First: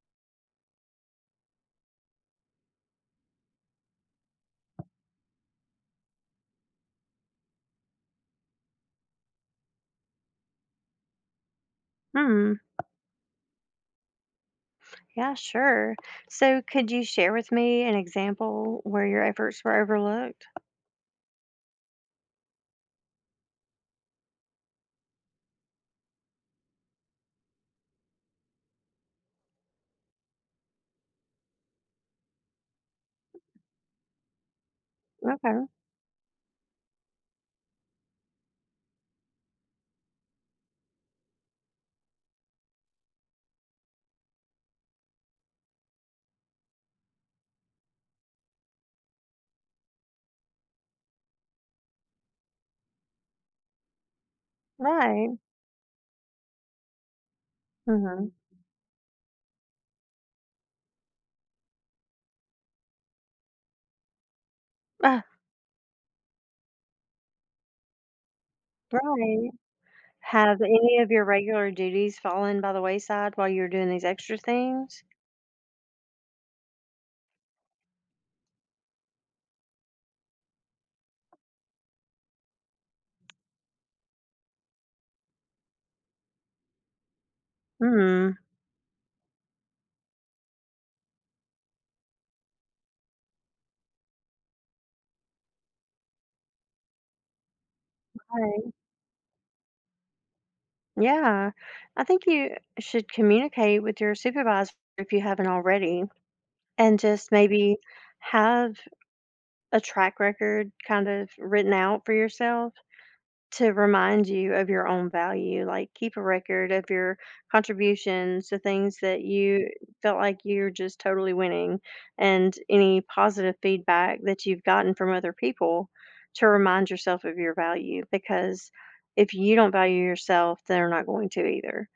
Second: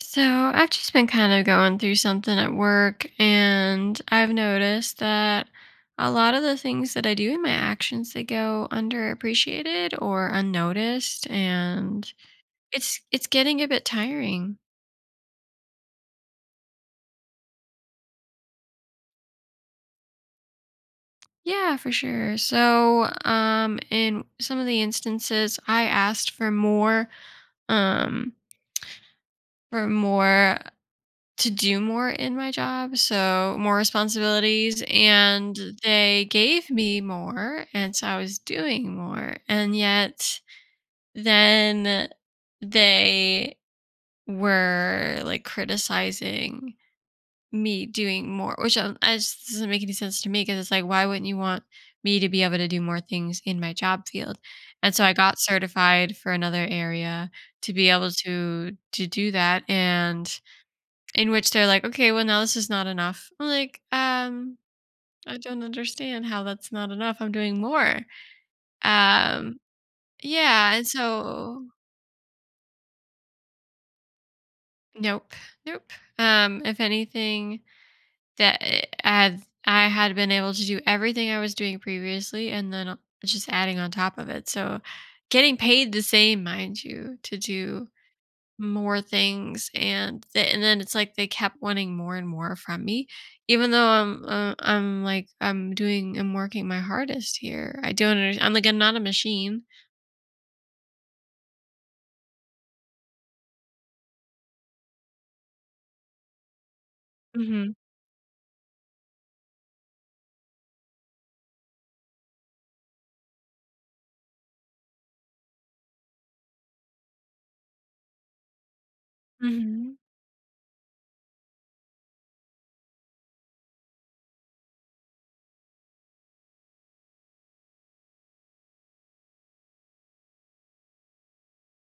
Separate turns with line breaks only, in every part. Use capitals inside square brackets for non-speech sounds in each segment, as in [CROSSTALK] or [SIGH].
So I've just been kind of going through something at work, and I've noticed that a lot of the things that I do in my actions they go underappreciated or unnoticed, and
Hmm.
it's getting a bit tiring.
Yeah, sure. So, could you share with me an example where your efforts were overlooked?
Yeah, for sure. So, in some of the instances, I asked um, for more to do more in my job, so more responsibilities, and
Okay.
they gave me more, and so I was doing more, and yet then they were like criticizing me doing more, which I just doesn't make any sense to me because it's like, why wouldn't you want me to be able to do more things in my job field? And so I
Right.
got certified for another area to be able
Mm-hmm.
to do that, and in which they're like, "Okay, well, now this is not enough." I'm like,
Ah,
I don't understand how that's not enough. I'm doing more."
right.
Um,
Have
yeah, and
any of your
so
regular duties fallen by the wayside while you were doing these extra things?
nope, nope. If anything, that I had been able to do everything I was doing previously and then just adding on top of it. So getting paid the same, mind you, to do
Hmm.
more things and and then it's like they kept wanting more and more from me even though I'm like I'm working my hardest here. I don't understand. I'm like
Right.
I'm not a machine.
Yeah. I think you should communicate with your supervisor if you haven't already, and just
Mm-hmm.
maybe have a track record kind of written out for yourself, to remind you of your own value, like keep a record of your contributions, the things that you
Mm-hmm.
felt like you're just totally winning, and any positive feedback that you've gotten from other people to remind yourself of your value, because if you don't value yourself they're not going to either.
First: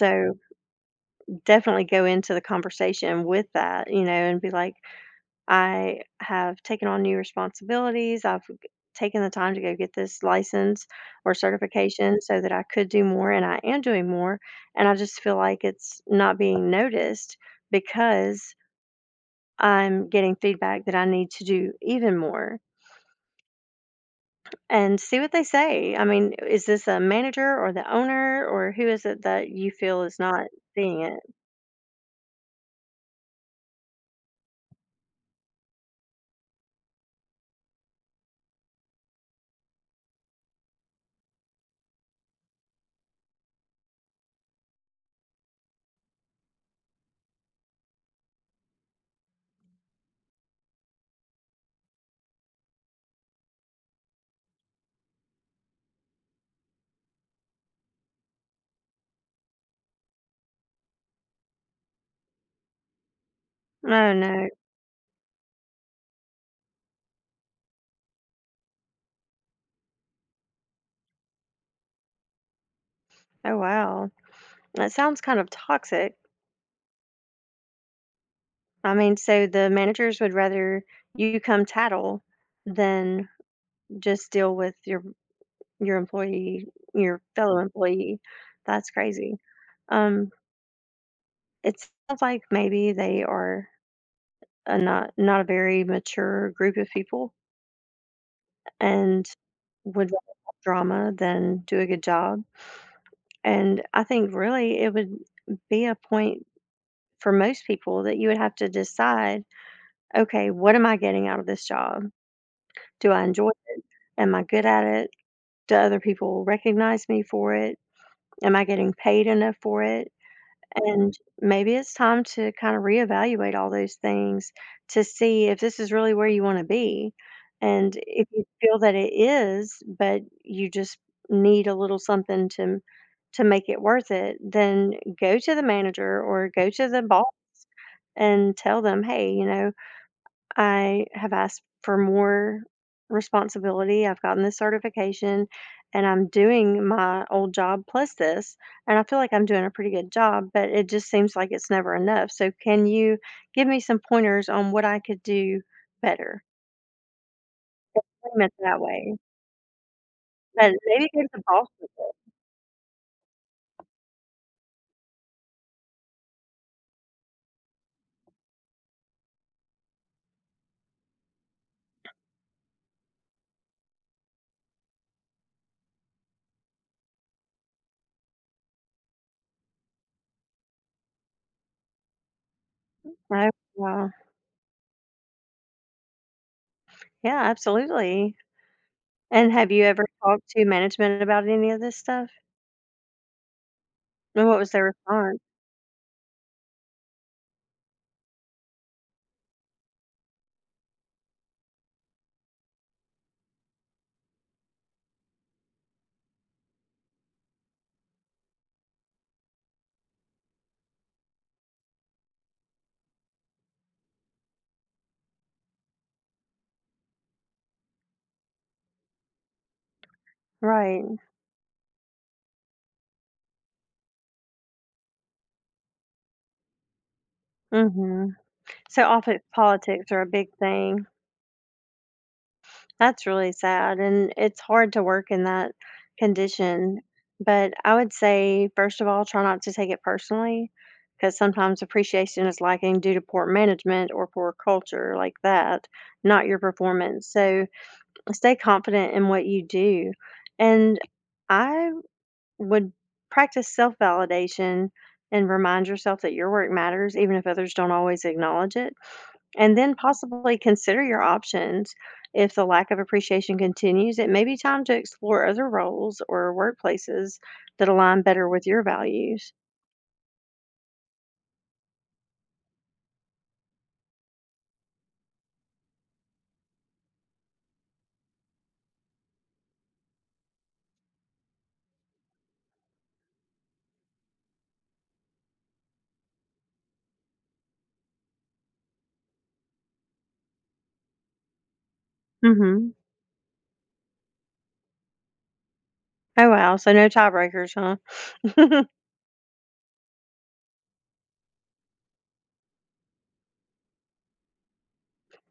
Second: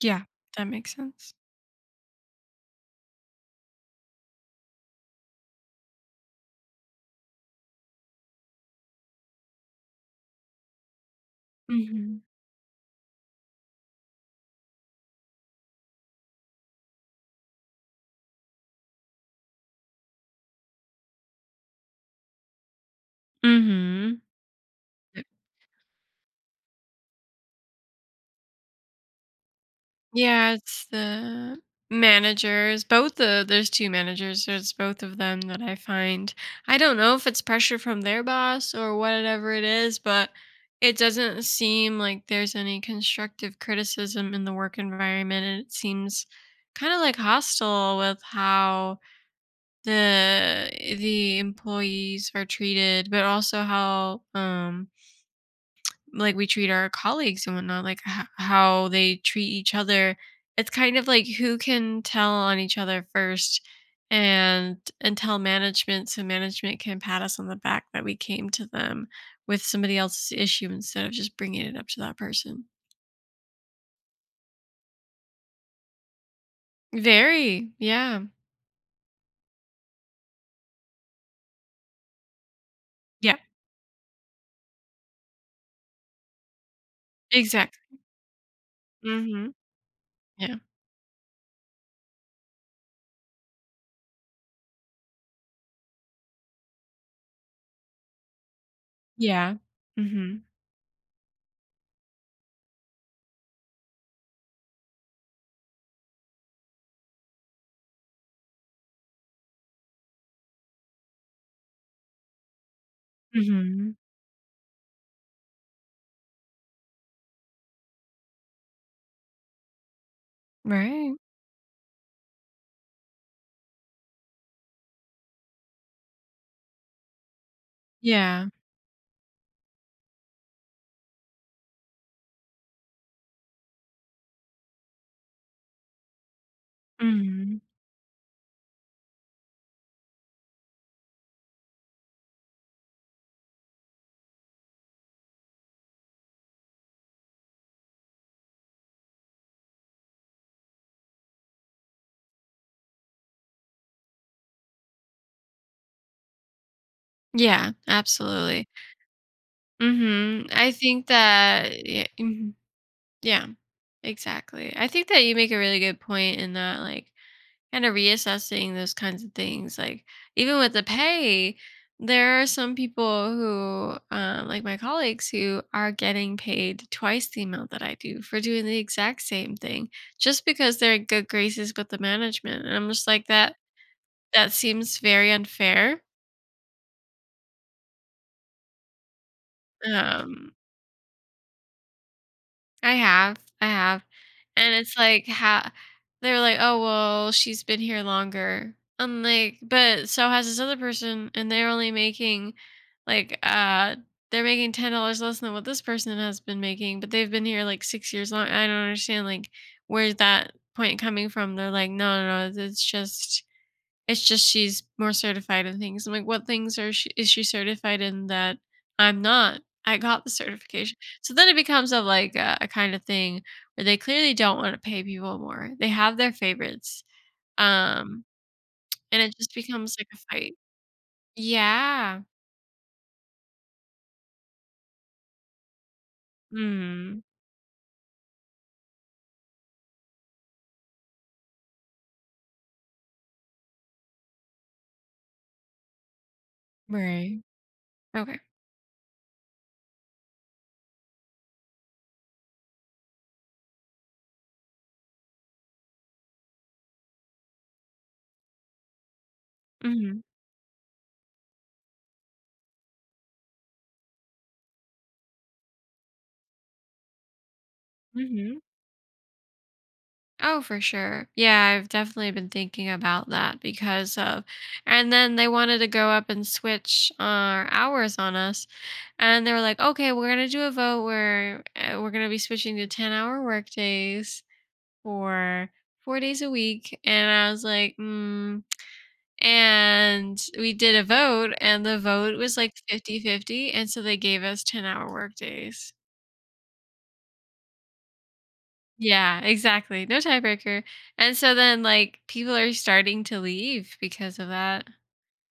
Yeah, that makes sense.
definitely go into the conversation with that. And be like, I have taken on new responsibilities. Taken the time to go get this license or certification
Mm-hmm.
so that I could do more, and I am doing more. And I just feel like it's not being noticed because I'm getting feedback that I need to do even more,
Mm-hmm.
and see what they say. I mean, is this a manager or the owner, or who is it that you feel is not
Yeah, it's
seeing it?
the managers. Both the There's two managers. There's both of them that I find. I don't know if it's pressure from their boss or whatever it is, but it doesn't seem like there's any constructive criticism in the work environment and it seems kind of like hostile with how the the employees are treated, but also how like we treat our colleagues and whatnot, like how they treat each other. It's kind of like who can tell on each other first
No, no.
and tell management so management can pat us on the back that we came to them with somebody else's issue instead of just bringing it up to that person.
Oh, wow. That sounds kind of toxic.
Very. Yeah.
I mean, so the managers would rather you come tattle than
Yeah.
just deal with your employee, your fellow
Exactly.
employee. That's crazy.
Hmm.
Um,
Yeah.
it sounds like maybe they are a not a very mature group of people and
Yeah.
would rather
Hmm.
have drama than do a good job. And I think really it would be a point for most people that you would have to decide, okay, what am I getting out of this job? Do I enjoy it?
Hmm.
Am I good at it? Do other people recognize me for it? Am I getting paid enough for it? And
Right.
maybe it's time to kind of reevaluate all those things to see if this is really where you want to be. And if you
Yeah.
feel that it is, but you just need a little something to make it worth it, then go to the manager or go to the boss
Hmm.
and tell them, "Hey, you know, I have asked for more responsibility. I've gotten this certification and I'm doing my old job plus this. And I feel like I'm doing a pretty good job, but it just seems like it's never enough. So, can you give me some pointers on what I could do better?"
Yeah.
Frame it
Absolutely.
that way.
Hmm. I
But
think
maybe give the boss.
that, yeah. Mhm. Yeah, exactly. I think that you make a really good point in that, like, kind of reassessing those kinds of things. Like, even with the pay, there are some people who, like my colleagues, who are getting paid twice the amount that I do for doing the exact same thing just because they're in good graces with the management. And I'm just like,
Oh, wow.
that seems very unfair.
Yeah, absolutely. And have you ever talked
Um,
to management about any of this stuff?
I have,
And what was
and
their
it's like
response?
how they're like, "Oh, well, she's been here longer." I'm like, "But so has this other person, and they're only making like they're making $10 less than what this person has been making, but they've been here like 6 years long." I don't understand like where's that point coming from. They're like, "No, no, no, it's just she's more certified in things." I'm like, "What things are she certified in that I'm not? I got the certification."
Right.
So then it becomes of, like, a kind of thing where they clearly don't wanna pay people more. They have their favorites, um,
hmm So,
and it
often
just becomes, like,
politics
a
are a big
fight.
thing.
Yeah.
That's really sad, and it's hard to work in that condition.
Mhm.
But I would say, first of all, try not to take it personally, because sometimes appreciation is lacking due to poor management or poor culture, like that, not your performance.
Right.
So
Okay.
stay confident in what you do. And I would practice self validation and remind yourself that your work matters, even if others don't always acknowledge it. And then
Mhm.
possibly consider your options. If the lack of appreciation continues, it may be time to explore other roles or workplaces that align better
Mhm.
with your values.
Oh, for sure. Yeah, I've definitely been thinking about that because of, and then they wanted to go up and switch our hours on us. And they were like, okay, we're going to do a vote where we're going to be switching to 10 hour work days for 4 days a week. And I was like, mm. And we did a vote, and the vote was like
Mhm.
fifty-fifty, and so they gave us 10-hour work days.
Oh, wow. So no tiebreakers, huh? [LAUGHS]
Yeah, exactly. No tiebreaker. And so then like people are starting to leave because of that.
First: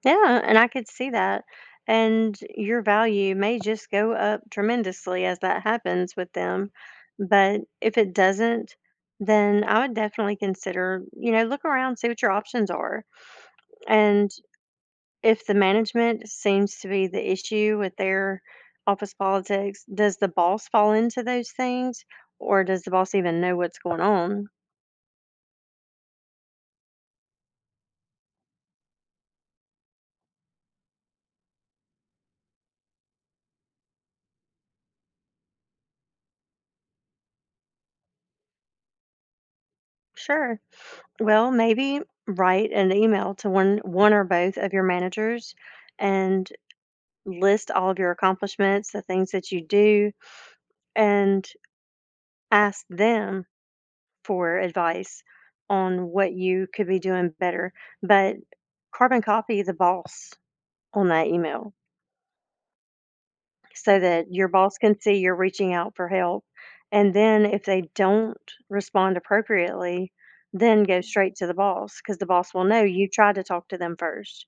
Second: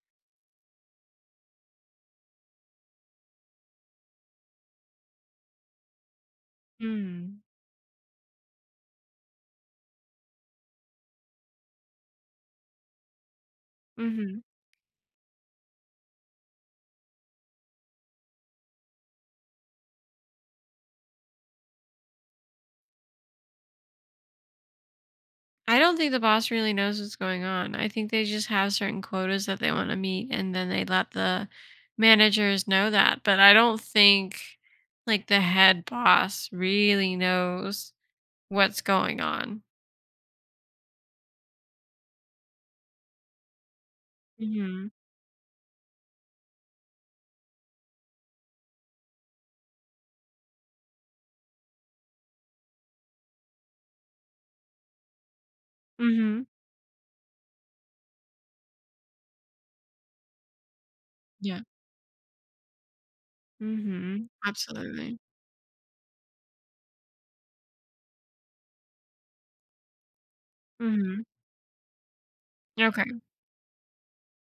Yeah, and I could see that. And your value may just go up tremendously as that happens with them.
Mm.
But if it doesn't, then I would definitely consider, you know, look around, see what your options are. And
Mhm.
if the management seems to be the issue with their office politics, does the boss fall into those things, or does the boss even know what's going on?
I don't think the boss really knows what's going on. I think they just have certain quotas that they want to meet and then they let the managers know that. But I don't think like the head boss really knows what's going on.
Sure. Well, maybe write an email to one or both of your
Mhm.
managers and list all of your accomplishments, the things that you do, and ask them for advice on what
Mhm.
you could be doing better. But carbon copy the boss on that
Yeah.
email, so that
Mhm.
your boss can see
Absolutely.
you're reaching out for help. And then if they don't respond appropriately, then go
Mhm.
straight to the boss, because the boss will know you
Okay.
tried to talk to them first.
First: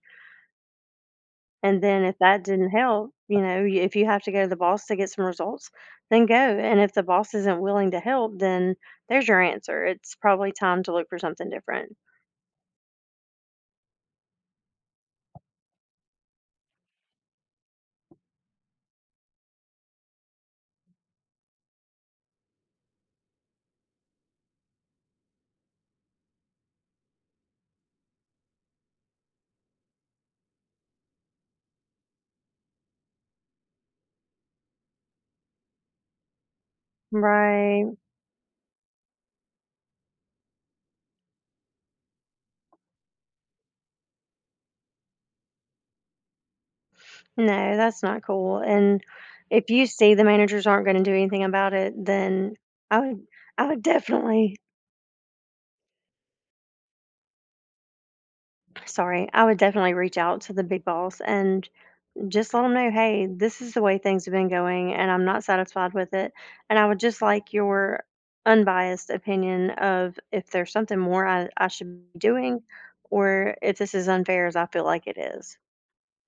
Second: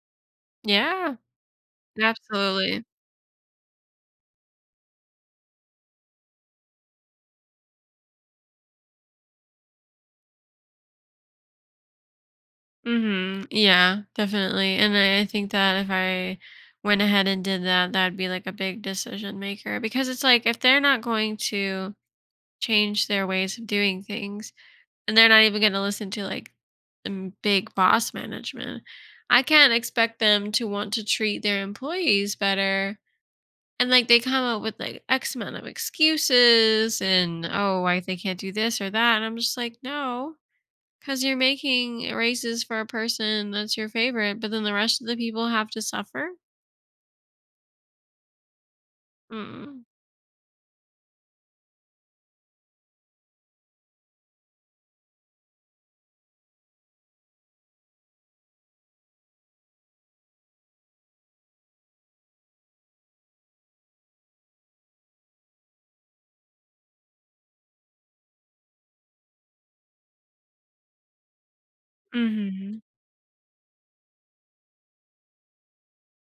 Yeah.
And then if that didn't
Absolutely.
help, you know, you if you have to go to the boss to get some results, then go, and if the boss isn't willing to help, then there's your answer. It's probably time to look for something different.
Mm-hmm. Yeah, definitely. And I think that if I went ahead and did that, that'd be like a big decision maker because it's like if they're not going to change their ways of doing things and they're not even going to listen to like big boss management, I can't expect them to want to treat their employees better. And like they come up with like X amount of excuses and oh,
Right.
why they can't do this or that. And I'm just like, no. Because you're making races for a person that's your favorite, but then the rest of the people have to suffer?
No, that's not cool, and if
Mm.
you see the managers aren't gonna do anything about it, then I would I would definitely, sorry, I would definitely reach out to the big boss and just let them know, "Hey, this is the way things have been going, and I'm not satisfied with it, and I would just like your unbiased opinion of if there's something more I should be doing,
Hmm.
or if this is unfair as I feel like it is."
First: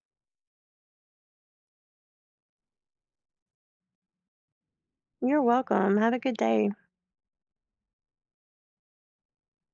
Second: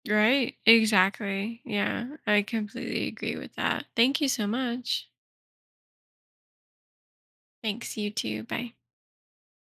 Right? Exactly. Yeah, I completely agree with that. Thank you so much.
You're welcome, have a good day.
Thanks, you too. Bye.